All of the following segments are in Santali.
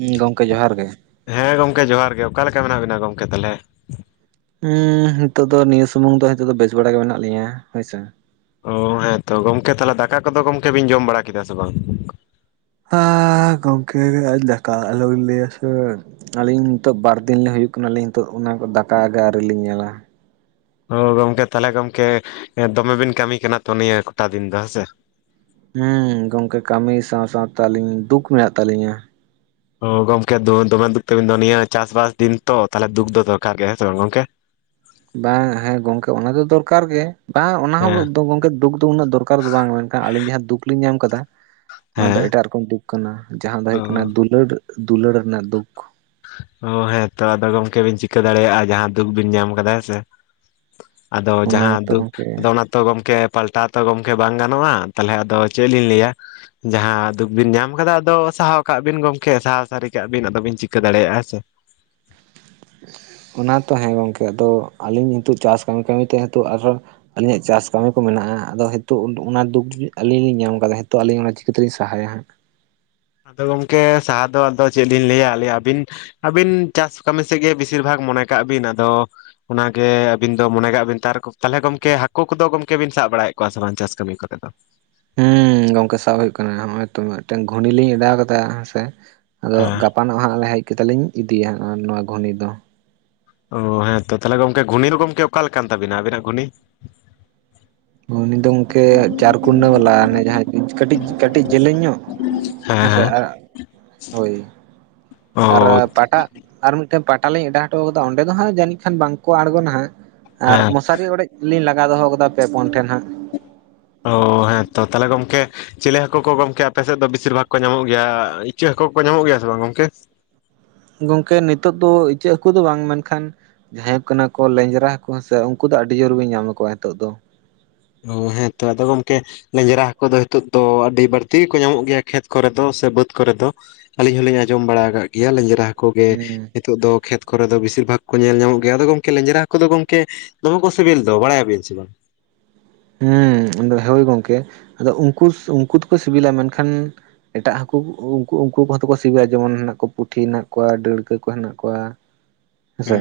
ᱦᱩᱸᱜᱚᱝᱠᱮ ᱡᱚᱦᱟᱨ ᱜᱮ᱾ ᱦᱮᱸ ᱜᱚᱝᱠᱮ ᱡᱚᱦᱟᱨ ᱜᱮ᱾ ᱚᱠᱟ ᱞᱮᱠᱟ ᱢᱮᱱᱟᱜ ᱵᱤᱱᱟ ᱜᱚᱝᱠᱮ ᱛᱟᱦᱚᱞᱮ? ᱦᱩᱸ ᱱᱤᱛᱚᱜ ᱫᱚ ᱱᱤᱭᱟᱹ ᱥᱩᱢᱩᱝ ᱫᱚ ᱦᱤᱛᱚᱜ ᱫᱚ ᱵᱮᱥ ᱵᱟᱲᱟ ᱜᱮ ᱢᱮᱱᱟᱜ ᱞᱤᱧᱟᱹ ᱦᱳᱭᱥᱮ᱾ ᱚᱻ ᱦᱮᱸ ᱛᱚ ᱜᱚᱝᱠᱮ ᱛᱟᱦᱚᱞᱮ ᱫᱟᱠᱟ ᱠᱚᱫᱚ ᱜᱚᱝᱠᱮ ᱵᱤᱱ ᱡᱚᱢ ᱵᱟᱲᱟ ᱠᱮᱫᱟ ᱥᱮ ᱵᱟᱝ? ᱦᱟᱻ ᱜᱚᱝᱠᱮ ᱫᱟᱠᱟ ᱟᱞᱚ ᱵᱤᱱ ᱞᱟᱹᱭᱟ ᱥᱮ, ᱟᱹᱞᱤᱧ ᱱᱤᱛᱚᱜ ᱵᱟᱨ ᱫᱤᱱ ᱞᱤᱧ ᱦᱩᱭᱩᱜ ᱠᱟᱱᱟ ᱟᱹᱞᱤᱧ ᱱᱤᱛᱚᱜ ᱚᱱᱟ ᱠᱚ ᱫᱟᱠᱟ ᱜᱮ ᱟᱹᱣᱨᱤ ᱞᱤᱧ ᱧᱮᱞᱟ ᱾ ᱚ ᱜᱚᱝᱠᱮ ᱛᱟᱞᱚᱦᱮ ᱜᱚᱝᱠᱮ ᱫᱚᱢᱮ ᱵᱤᱱ ᱠᱟᱹᱢᱤ ᱠᱟᱱᱟ ᱛᱚ ᱱᱤᱭᱟᱹ ᱠᱚᱴᱟ ᱫᱤᱱ ᱫᱚ ᱦᱮᱸ ᱥᱮ? ᱦᱩᱸ ᱜᱚᱝᱠᱮ ᱠᱟᱹᱢᱤ ᱥᱟᱶ ᱥᱟᱶᱛᱮ ᱟᱹᱞᱤᱧ ᱫᱩᱠ ᱢᱮᱱᱟᱜ ᱛᱟᱹᱞᱤᱧᱟ ᱾ ᱚ ᱜᱚᱝᱠᱮ ᱫᱚᱢᱮ ᱫᱩᱠ ᱛᱟᱵᱤᱱ ᱫᱚ, ᱱᱤᱭᱟᱹ ᱪᱟᱥ ᱵᱟᱥ ᱫᱤᱱ ᱛᱚ ᱛᱟᱞᱚᱦᱮ ᱫᱩᱠ ᱫᱚ ᱫᱚᱨᱠᱟᱨ ᱜᱮ ᱦᱮᱸ ᱥᱮ ᱵᱟᱝ ᱜᱚᱝᱠᱮ? ᱵᱟᱝ ᱦᱮᱸ ᱜᱚᱝᱠᱮ ᱚᱱᱟ ᱫᱚ ᱫᱚᱨᱠᱟᱨ ᱜᱮ ᱵᱟᱝ ᱚᱱᱟ ᱦᱚᱸ ᱦᱮᱸ ᱫᱚ ᱜᱚᱝᱠᱮ ᱫᱩᱠ ᱫᱩᱠ ᱨᱮᱱᱟᱜ ᱫᱚᱨᱠᱟᱨ ᱫᱚ ᱵᱟᱝ ᱢᱮᱱᱠᱷᱟᱱ ᱟᱞᱤᱧ ᱡᱟᱦᱟᱸ ᱫᱩᱠ ᱞᱤᱧ ᱧᱟᱢ ᱠᱟᱫᱟ, ᱚᱱᱟ ᱦᱮᱸ ᱫᱚ ᱮᱴᱟᱜ ᱨᱚ ᱠᱚᱢ ᱫᱩᱠ ᱠᱟᱱᱟ, ᱡᱟᱦᱟᱸ ᱫᱚ ᱚ ᱦᱩᱭᱩᱜ ᱠᱟᱱᱟ ᱫᱩᱞᱟᱹᱲ ᱫᱩᱞᱟᱹᱲ ᱨᱮᱱᱟᱜ ᱫᱩᱠ ᱾ ᱚ ᱦᱮᱸ ᱛᱚ ᱟᱫᱚ ᱜᱚᱝᱠᱮ ᱵᱤᱱ ᱪᱤᱠᱟᱹ ᱫᱟᱲᱮᱭᱟᱜᱼᱟ ᱡᱟᱦᱟᱸ ᱫᱩᱠ ᱵᱤᱱ ᱧᱟᱢ ᱠᱟᱫᱟ ᱦᱮᱸ ᱥᱮ ᱾ ᱟᱫᱚ ᱚᱱᱟ ᱡᱟᱦᱟᱸ ᱜᱮᱛᱚ ᱫᱩᱠ ᱜᱚᱝᱠᱮ ᱟᱫᱚ ᱚᱱᱟ ᱛᱚ ᱜᱚᱝᱠᱮ ᱯᱟᱞᱴᱟᱣ ᱛᱚ ᱜᱚᱝᱠᱮ ᱵᱟᱝ ᱜᱟᱱᱚᱜᱼᱟ, ᱛᱟᱦᱚᱞᱮ ᱟᱫᱚ ᱪᱮᱫ ᱞᱤᱧ ᱞᱟᱹᱭᱟ, ᱡᱟᱦᱟᱸ ᱫᱩᱠ ᱵᱤᱱ ᱧᱟᱢ ᱠᱟᱫᱟ ᱟᱫᱚ ᱥᱟᱦᱟᱣ ᱠᱟᱜ ᱵᱤᱱ ᱜᱚᱝᱠᱮ ᱥᱟᱦᱟᱣ ᱥᱟᱹᱨᱤ ᱠᱟᱜ ᱵᱤᱱ ᱟᱫᱚ ᱵᱤᱱ ᱪᱤᱠ ᱠᱟᱹ ᱫᱟᱲᱮᱭᱟᱜᱼᱟ ᱦᱮᱸ ᱥᱮ ᱾ ᱚᱱᱟ ᱛᱚ ᱦᱮᱸ ᱜᱚᱝᱠᱮ ᱟᱫᱚ ᱟᱹᱞᱤᱧ ᱦᱤᱸᱛᱚᱜ ᱪᱟᱥ ᱠᱟᱹᱢᱤ ᱠᱟᱹᱢᱤᱛᱮ ᱦᱤᱸᱛᱚᱜ ᱟᱨᱚ ᱟᱹᱞᱤᱧᱼᱟᱜ ᱪᱟᱥ ᱠᱟᱹᱢᱤ ᱠᱚ ᱢᱮᱱᱟᱜᱼᱟ᱾ ᱟᱫᱚ ᱦᱤᱛᱚᱜ ᱚᱱᱟ ᱫᱩᱠ ᱟᱹᱞᱤᱧ ᱞᱤᱧ ᱧᱟᱢ ᱠᱟᱫᱟ᱾ ᱦᱤᱛᱚᱜ ᱟᱹᱞᱤᱧ ᱚᱱᱟ ᱪᱤᱠᱟᱹᱛᱮ ᱞᱤᱧ ᱥᱟᱦᱟᱭᱟ ᱦᱟᱸᱜ? ᱟᱫᱚ ᱜᱚᱝᱠᱮ ᱥᱟᱦᱟ ᱫᱚ ᱟᱫᱚ ᱪᱮᱫ ᱞᱤᱧ ᱞᱟᱹᱭᱟ᱾ ᱟᱞᱮ ᱟᱹᱵᱤᱱ ᱟᱹᱵᱤᱱ ᱪᱟᱥ ᱠᱟᱹᱢᱤ ᱥᱮᱫ ᱜᱮ ᱵᱮᱥᱤᱨ ᱵᱷᱟᱜᱽ ᱢᱚᱱᱮ ᱠᱟᱜ ᱵᱤᱱ᱾ ᱟᱫᱚ ᱚᱱᱟᱜᱮ ᱟᱹᱵᱤᱱ ᱫᱚ ᱢᱚᱱᱮ ᱠᱟᱜ ᱵᱤᱱ, ᱛᱟᱦᱞᱮ ᱜᱚᱢᱠᱮ ᱦᱟᱹᱠᱩ ᱠᱚᱫᱚ ᱜᱚᱢᱠᱮ ᱵᱤᱱ ᱥᱟᱵ ᱵᱟᱲᱟᱭᱮᱫ ᱠᱚᱣᱟ ᱥᱮ ᱵᱟᱝ ᱪᱟᱥ ᱠᱟᱹᱢᱤ ᱠᱚᱨᱮ ᱫᱚ? ᱦᱩᱢ, ᱜᱚᱝᱠᱮ ᱥᱟᱵ ᱦᱩᱭᱩᱜ ᱠᱟᱱᱟ᱾ ᱱᱚᱜᱼᱚᱭ ᱛᱚ ᱢᱤᱫᱴᱮᱱ ᱜᱷᱩᱱᱤ ᱞᱤᱧ ᱚᱰᱟᱣ ᱠᱟᱫᱟ ᱦᱮᱸ ᱥᱮ ᱟᱫᱚ ᱜᱟᱯ ᱦᱮᱸ ᱜᱟᱯᱟᱱᱚᱜ ᱦᱟᱸᱜ ᱞᱮ ᱦᱮᱡ ᱠᱟᱛᱮᱫ ᱞᱤᱧ ᱤᱫᱤᱭᱟ ᱱᱚᱣᱟ ᱜᱷᱩᱱᱤ ᱫᱚ᱾ ᱚ ᱦᱮᱸ ᱛᱚ ᱛᱟᱦᱚᱞᱮ ᱜᱚᱢᱠᱮ, ᱜᱷᱩᱱᱤ ᱫᱚ ᱜᱚᱢᱠᱮ ᱚᱠᱟ ᱞᱮᱠᱟᱱ ᱛᱟᱵᱤᱱᱟ ᱟᱹᱵᱱᱟᱜ ᱜᱷᱩᱱᱤ? ᱜᱷᱩᱱᱤ ᱫᱚ ᱜᱚᱢᱠᱮ ᱪᱟᱨ ᱠᱩᱱᱟᱹ ᱵᱟᱞᱟ ᱚᱱᱮ ᱡᱟᱦᱟᱸ ᱠᱟᱹᱴᱤᱡ ᱠᱟᱹᱴᱤᱡ ᱡᱮᱞᱮᱧ ᱧᱚᱜ ᱦᱮᱸ ᱥᱮ ᱟᱨ, ᱦᱳᱭ᱾ ᱚ ᱟᱨ ᱯᱟᱴᱟ, ᱟᱨ ᱢᱤᱫᱴᱮᱱ ᱯᱟᱴᱟ ᱞᱤᱧ ᱚᱰᱟᱣ ᱦᱚᱴᱚ ᱠᱟᱫᱟ ᱚᱸᱰᱮ ᱫᱚ ᱦᱟᱸᱜ ᱡᱟᱹᱱᱤᱡ ᱠᱷᱟᱱ ᱵᱟᱝᱠᱚ ᱟᱬᱜᱚᱱᱟ ᱦᱟᱸᱜ᱾ ᱟᱨ ᱦᱮᱸ ᱢᱚᱥᱟᱨᱤ ᱚᱲᱮᱡ ᱠᱚᱞᱤᱧ ᱞᱟᱜᱟᱣ ᱫᱚᱦᱚ ᱠᱟᱫᱟ ᱯᱮ ᱯᱳᱱ ᱴᱷᱮᱱ ᱦᱟᱸᱜ᱾ [inaudible] ᱚ ᱦᱮᱸ ᱛᱚ ᱛᱟᱞᱦᱮ ᱜᱚᱢᱠᱮ, ᱪᱤᱞᱮ ᱦᱟᱹᱠᱩ ᱠᱚ ᱜᱚᱢᱠᱮ ᱟᱯᱮ ᱥᱮᱫ ᱫᱚ ᱵᱮᱥᱤᱨ ᱵᱷᱟᱜᱽ ᱠᱚ ᱧᱟᱢᱚᱜ ᱜᱮᱭᱟ? ᱤᱪᱟᱹᱜ ᱦᱟᱹᱠᱩ ᱠᱚᱠᱚ ᱧᱟᱢᱚᱜ ᱜᱮᱭᱟ ᱥᱮ ᱵᱟᱝ ᱜᱚᱝᱠᱮ? ᱜᱚᱝᱠᱮ ᱱᱤᱛᱚᱜ ᱫᱚ ᱤᱪᱟᱹᱜ ᱦᱟᱹᱠᱩ ᱫᱚ ᱵᱟᱝ, ᱢᱮᱱᱠᱷᱟᱱ ᱡᱟᱦᱟᱸᱭ ᱠᱟᱱᱟ ᱠᱚ ᱞᱮᱸᱧᱡᱽᱨᱟ ᱠᱩ ᱦᱮᱸ ᱥᱮ, ᱩᱱᱠᱩ ᱫᱚ ᱟᱹᱰᱤ ᱡᱳᱨᱵᱤᱱ ᱧᱟᱢ ᱠᱚᱣᱟ ᱱᱤᱛᱚᱜ ᱫᱚ᱾ ᱚ ᱦᱮᱸ ᱛᱚ ᱟᱫᱚ ᱜᱚᱢᱠᱮ ᱞᱮᱧᱡᱽᱨᱟ ᱦᱟᱹᱠᱩ ᱫᱚ ᱱᱤᱛᱚᱜ ᱫᱚ ᱟᱹᱰᱤ ᱵᱟᱹᱲᱛᱤ ᱜᱮᱠᱚ ᱧᱟᱢᱚᱜ ᱜᱮᱭᱟ ᱠᱷᱮᱛ ᱠᱚᱨᱮ ᱫᱚ ᱥᱮ ᱵᱟᱹᱫᱽ ᱠᱚᱨᱮ ᱫᱚ᱾ ᱟᱹᱞᱤᱧ ᱦᱚᱸᱞᱤᱧ ᱟᱸᱡᱚᱢ ᱵᱟᱲᱟ ᱠᱟᱜ ᱜᱮᱭᱟ᱾ ᱞᱮᱧᱡᱽᱨᱟ ᱦᱟᱹᱠᱩ ᱜᱮ ᱦᱩᱸ ᱱᱤᱛᱚᱜ ᱫᱚ ᱠᱷᱮᱛ ᱠᱚᱨᱮ ᱫᱚ ᱵᱮᱥᱤᱨ ᱵᱷᱟᱜᱽ ᱠᱚ ᱧᱮᱞ ᱧᱟᱢᱚᱜ ᱜᱮᱭᱟ᱾ ᱟᱫᱚ ᱜᱚᱢᱠᱮ ᱞᱮᱸᱧᱡᱽᱨᱟ ᱦᱟᱹᱠᱩ ᱫᱚ ᱜᱚᱝᱠᱮ, ᱫᱚᱢᱮ ᱠᱚ ᱥᱮᱵᱮᱞ ᱫᱚ᱾ ᱵᱟᱲᱟᱭᱟᱵᱤᱱ ᱥᱮ ᱵᱟᱝ? ᱦᱩᱸ, ᱩᱱ ᱫᱚ ᱦᱳᱭ ᱜᱚᱝᱠᱮ᱾ ᱟᱫᱚ ᱩᱱᱠᱩ ᱩᱱᱠᱩ ᱫᱚᱠᱚ ᱥᱤᱵᱤᱞᱟ᱾ ᱢᱮᱱᱠᱷᱟᱱ ᱮᱴᱟᱜ ᱦᱟᱹᱠᱩ ᱠᱩ ᱩᱱᱠᱩ ᱠᱚᱦᱚ ᱛᱚ ᱠᱚ ᱥᱤᱵᱤᱞᱟ ᱡᱮᱢᱚᱱ ᱢᱮᱱᱟᱜ ᱠᱚᱣᱟ ᱯᱩᱴᱷᱤ ᱦᱮᱱᱟᱜ ᱠᱚᱣᱟ, ᱰᱟᱹᱲᱠᱟᱹ ᱠᱚ ᱦᱮᱱᱟᱜ ᱠᱚᱣᱟ᱾ ᱦᱮᱸᱥᱮ ᱦᱮᱸ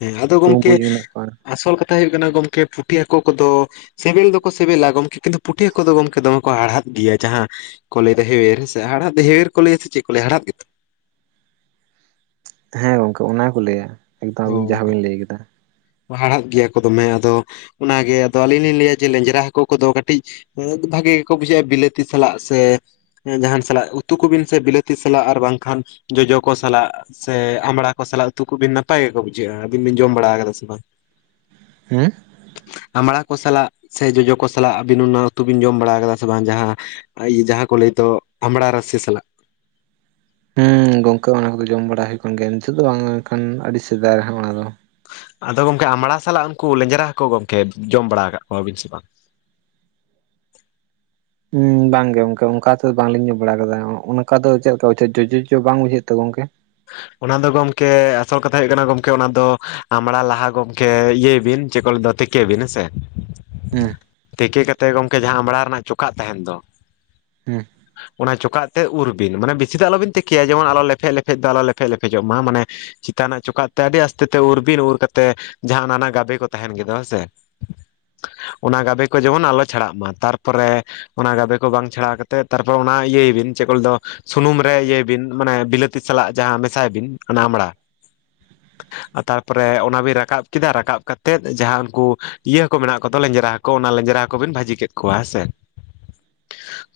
ᱦᱮᱸ ᱟᱫᱚ ᱜᱚᱢᱠᱮ ᱵᱩᱢᱵᱩᱡ ᱢᱮᱱᱟᱜ ᱠᱚᱣᱟ ᱟᱥᱚᱞ ᱠᱟᱛᱷᱟ ᱦᱩᱭᱩᱜ ᱠᱟᱱᱟ ᱜᱚᱝᱠᱮ, ᱯᱩᱴᱷᱤ ᱦᱟᱹᱠᱳ ᱠᱚᱫᱚ ᱥᱤᱵᱮᱞ ᱫᱚᱠᱚ ᱥᱤᱵᱮᱞᱟ ᱜᱚᱢᱠᱮ᱾ ᱠᱤᱱᱛᱩ ᱯᱩᱴᱷᱤᱟᱹ ᱦᱟᱠᱳ ᱫᱚ ᱜᱚᱢᱠᱮ ᱫᱚᱢᱮ ᱠᱚ ᱦᱟᱲᱦᱟᱫ ᱜᱮᱭᱟ᱾ ᱡᱟᱦᱟᱸ ᱠᱚ ᱞᱟᱹᱭ ᱫᱟ ᱦᱮᱣᱮᱨ᱾ ᱦᱮᱸ ᱥᱮ ᱦᱟᱲᱦᱟᱫ ᱫᱚ ᱦᱮᱣᱮᱨ ᱠᱚ ᱞᱟᱹᱭᱼᱟ ᱥᱮ ᱪᱮᱫ ᱠᱚ ᱞᱟᱹᱭᱟ? ᱦᱟᱲᱦᱟᱛ ᱜᱮᱛᱚ᱾ ᱦᱮᱸ ᱜᱚᱝᱠᱮ ᱚᱱᱟ ᱜᱮᱠᱚ ᱞᱟᱹᱭᱟ᱾ ᱮᱠᱫᱚᱢ ᱟᱵᱤᱱ ᱚ ᱡᱟᱦᱟᱸ ᱵᱤᱱ ᱞᱟᱹᱭ ᱠᱮᱫᱟ᱾ ᱦᱟᱲᱦᱟᱫ ᱜᱮᱭᱟ ᱠᱚ ᱫᱚᱢᱮ᱾ ᱟᱫᱚ ᱚᱱᱟᱜᱮ ᱟᱫᱚ ᱟᱞᱤᱧ ᱞᱤᱧ ᱞᱟᱹᱭᱟ ᱡᱮ ᱞᱮᱧᱡᱽᱨᱟ ᱦᱟᱹᱠᱩ ᱠᱚᱫᱚ ᱠᱟᱹᱴᱤᱡ ᱩᱸᱜ ᱵᱷᱟᱜᱮ ᱜᱮᱠᱚ ᱵᱩᱡᱷᱟᱹᱜᱼᱟ ᱵᱤᱞᱟᱹᱛᱤ ᱥᱟᱞᱟᱜ, ᱥᱮ ᱡᱟᱦᱟᱸᱱ ᱥᱟᱞᱟᱜ ᱩᱛᱩ ᱠᱚᱵᱤᱱ ᱥᱮ ᱵᱤᱞᱟᱹᱛᱤ ᱥᱟᱞᱟᱜ ᱟᱨ ᱵᱟᱝᱠᱷᱟᱱ ᱡᱚᱡᱚ ᱠᱚ ᱥᱟᱞᱟᱜ ᱥᱮ ᱟᱢᱲᱟ ᱠᱚ ᱥᱟᱞᱟᱜ ᱩᱛᱩ ᱠᱚᱵᱤᱱ ᱱᱟᱯᱟᱭ ᱜᱮᱠᱚ ᱵᱩᱡᱷᱟᱹᱜᱼᱟ᱾ ᱟᱹᱵᱤᱱ ᱵᱤᱱ ᱡᱚᱢ ᱵᱟᱲᱟ ᱠᱟᱫᱟ ᱥᱮ ᱵᱟᱝ? ᱦᱮᱸ᱾ ᱟᱢᱲᱟ ᱠᱚ ᱥᱟᱞᱟᱜ ᱥᱮ ᱡᱚᱡᱚ ᱠᱚ ᱥᱟᱞᱟᱜ ᱟᱹᱵᱤᱱ ᱚᱱᱟ ᱩᱛᱩ ᱵᱤᱱ ᱡᱚᱢ ᱵᱟᱲᱟᱣ ᱠᱟᱫᱟ᱾ ᱥᱮ ᱵᱟᱝ? ᱡᱟᱦᱟᱸ ᱤᱭᱟᱹ, ᱡᱟᱦᱟᱸ ᱠᱚ ᱞᱟᱹᱭ ᱫᱚ ᱟᱢᱲᱟ ᱨᱟᱥᱮ ᱥᱟᱞᱟᱜ᱾ ᱦᱩᱸ ᱜᱚᱝᱠᱮ ᱚᱱᱟ ᱠᱚᱫᱚ ᱡᱚᱢ ᱵᱟᱲᱟ ᱦᱚᱭᱚᱜ ᱠᱟᱱ ᱜᱮᱭᱟ᱾ ᱱᱤᱛᱚᱜ ᱫᱚ ᱵᱟᱝ ᱢᱮᱱᱠᱷᱟᱱ ᱟᱹᱰᱤ ᱥᱮᱫᱟᱭ ᱨᱮ ᱦᱟᱸ ᱚᱱᱟ ᱫᱚ᱾ ᱟᱫᱚ ᱜᱚᱝᱠᱮ ᱟᱢᱲᱟ ᱥᱟᱞᱟᱜ ᱩᱱᱠᱩ ᱞᱮᱸᱡᱽᱨᱟ ᱦᱟᱠᱩ ᱜᱚᱝᱠᱮ ᱡᱚᱢ ᱵᱟᱲᱟ ᱟᱠᱟᱫ ᱠᱚᱣᱟᱵᱤᱱ ᱥᱮ ᱵᱟᱝ? ᱩᱸᱢ ᱵᱟᱝ ᱜᱮ ᱜᱚᱝᱠᱮ ᱚᱱᱠᱟ ᱠᱟᱛᱮᱜ ᱫᱚ ᱵᱟᱝᱞᱤᱧ ᱧᱚᱢ ᱵᱟᱲᱟ ᱠᱟᱫᱟ ᱚᱱᱠᱟ ᱫᱚ ᱪᱮᱫ ᱫᱚ ᱡᱳ ᱡᱚᱡᱚ ᱡᱚᱡᱚ ᱵᱟᱝ ᱵᱩᱡᱷᱟᱹᱜ ᱟᱛᱚ ᱜᱚᱝᱠᱮ? ᱚᱱᱟ ᱫᱚ ᱜᱚᱝᱠᱮ ᱟᱥᱚᱞ ᱠᱟᱛᱷᱟ ᱦᱩᱭᱩᱜ ᱠᱟᱱᱟ ᱜᱚᱝᱠᱮ ᱚᱱᱟ ᱫᱚ ᱟᱢᱲᱟ ᱞᱟᱦᱟ ᱜᱚᱝᱠᱮ ᱤᱭᱟᱹᱭ ᱵᱤᱱ ᱪᱮᱫ ᱠᱚ ᱞᱟ. ᱭ ᱫᱚ ᱛᱮᱠᱤ ᱵᱤᱱ ᱦᱮᱸᱥᱮ ᱦᱩᱸ ᱛᱮᱠᱟᱹ ᱠᱟᱛᱮᱫ ᱜᱚᱝᱠᱮ ᱡᱟᱦᱟᱸ ᱟᱢᱲᱟ ᱨᱮᱱᱟᱜ ᱪᱚᱠᱟᱜ ᱛᱟᱦᱮᱱ ᱫᱚ ᱦᱮᱸ᱾ ᱚᱱᱟ ᱪᱚᱠᱟᱜ ᱛᱮ ᱩᱨ ᱵᱤᱱ ᱢᱟᱱᱮ ᱵᱮᱥᱤ ᱫᱚ ᱟᱞᱚᱵᱤᱱ ᱛᱤᱠᱤᱭᱟ ᱡᱮᱢᱚᱱ ᱟᱞᱚ ᱞᱮᱯᱷᱮᱫ ᱞᱮᱯᱷᱮᱫ ᱫᱚ ᱟᱞᱚ ᱞᱮᱯᱷᱮᱫ ᱞᱮᱯᱷᱮᱡᱚᱜ ᱢᱟ ᱢᱟᱱᱮ ᱪᱮᱛᱟᱱ ᱨᱮᱱᱟᱜ ᱪᱚᱠᱟᱜ ᱛᱮᱫ ᱟᱹᱰᱤ ᱟᱥᱛᱮ ᱛᱮ ᱩᱨ ᱵᱤᱱ ᱩᱨ ᱠᱟᱛᱮ ᱡᱟᱦᱟᱸ ᱚᱱᱟᱱᱟ ᱜᱟᱵᱮ ᱠᱚ ᱛᱟᱦᱮᱱ ᱜᱮᱫᱚ ᱦᱮᱸ ᱥᱮ ᱚᱱᱟ ᱜᱟᱵᱮ ᱠᱚ ᱡᱮᱢᱚᱱ ᱟᱞᱚ ᱪᱷᱟᱲᱟᱜ ᱢᱟ ᱛᱟᱨᱯᱚᱨᱮ ᱚᱱᱟ ᱜᱟᱵᱮ ᱠᱚ ᱵᱟᱝ ᱪᱷᱟᱲᱟᱣ ᱠᱟᱛᱮᱜ, ᱛᱟᱨᱯᱚᱨ ᱚᱱᱟ ᱤᱭᱟᱹᱭ ᱵᱤᱱ ᱪᱮᱫ ᱠᱚ ᱞᱟᱹᱭ ᱫᱚ ᱥᱩᱱᱩᱢ ᱨᱮ ᱤᱭᱟᱹᱭ ᱵᱤᱱ ᱢᱟᱱᱮ ᱵᱤᱞᱟᱹᱛᱤ ᱥᱟᱞᱟᱜ ᱡᱟᱦᱟᱸ ᱢᱮᱥᱟᱭ ᱵᱤᱱ ᱚᱱᱟ ᱟᱢᱲᱟ᱾ ᱛᱟᱨᱯᱚᱨᱮ ᱚᱱᱟ ᱵᱤᱱ ᱨᱟᱠᱟᱵ ᱠᱮᱫᱟ ᱨᱟᱠᱟᱵ ᱠᱟᱛᱮ ᱡᱟᱦᱟᱸ ᱩᱱᱠᱩ ᱤᱭᱟᱹ ᱦᱟᱹᱠᱩ ᱢᱮᱱᱟᱜ ᱠᱚᱫᱚ ᱞᱮᱧᱡᱨᱟ ᱦᱟᱹᱠᱩ᱾ ᱠᱚ ᱚᱱᱟ ᱞᱮᱧᱡᱽᱨᱟ ᱦᱟᱹᱠᱩ ᱠᱚᱵᱤᱱ ᱵᱷᱟᱹᱡᱤ ᱠᱮᱫ ᱠᱚᱣᱟ ᱦᱮᱸ ᱥᱮ᱾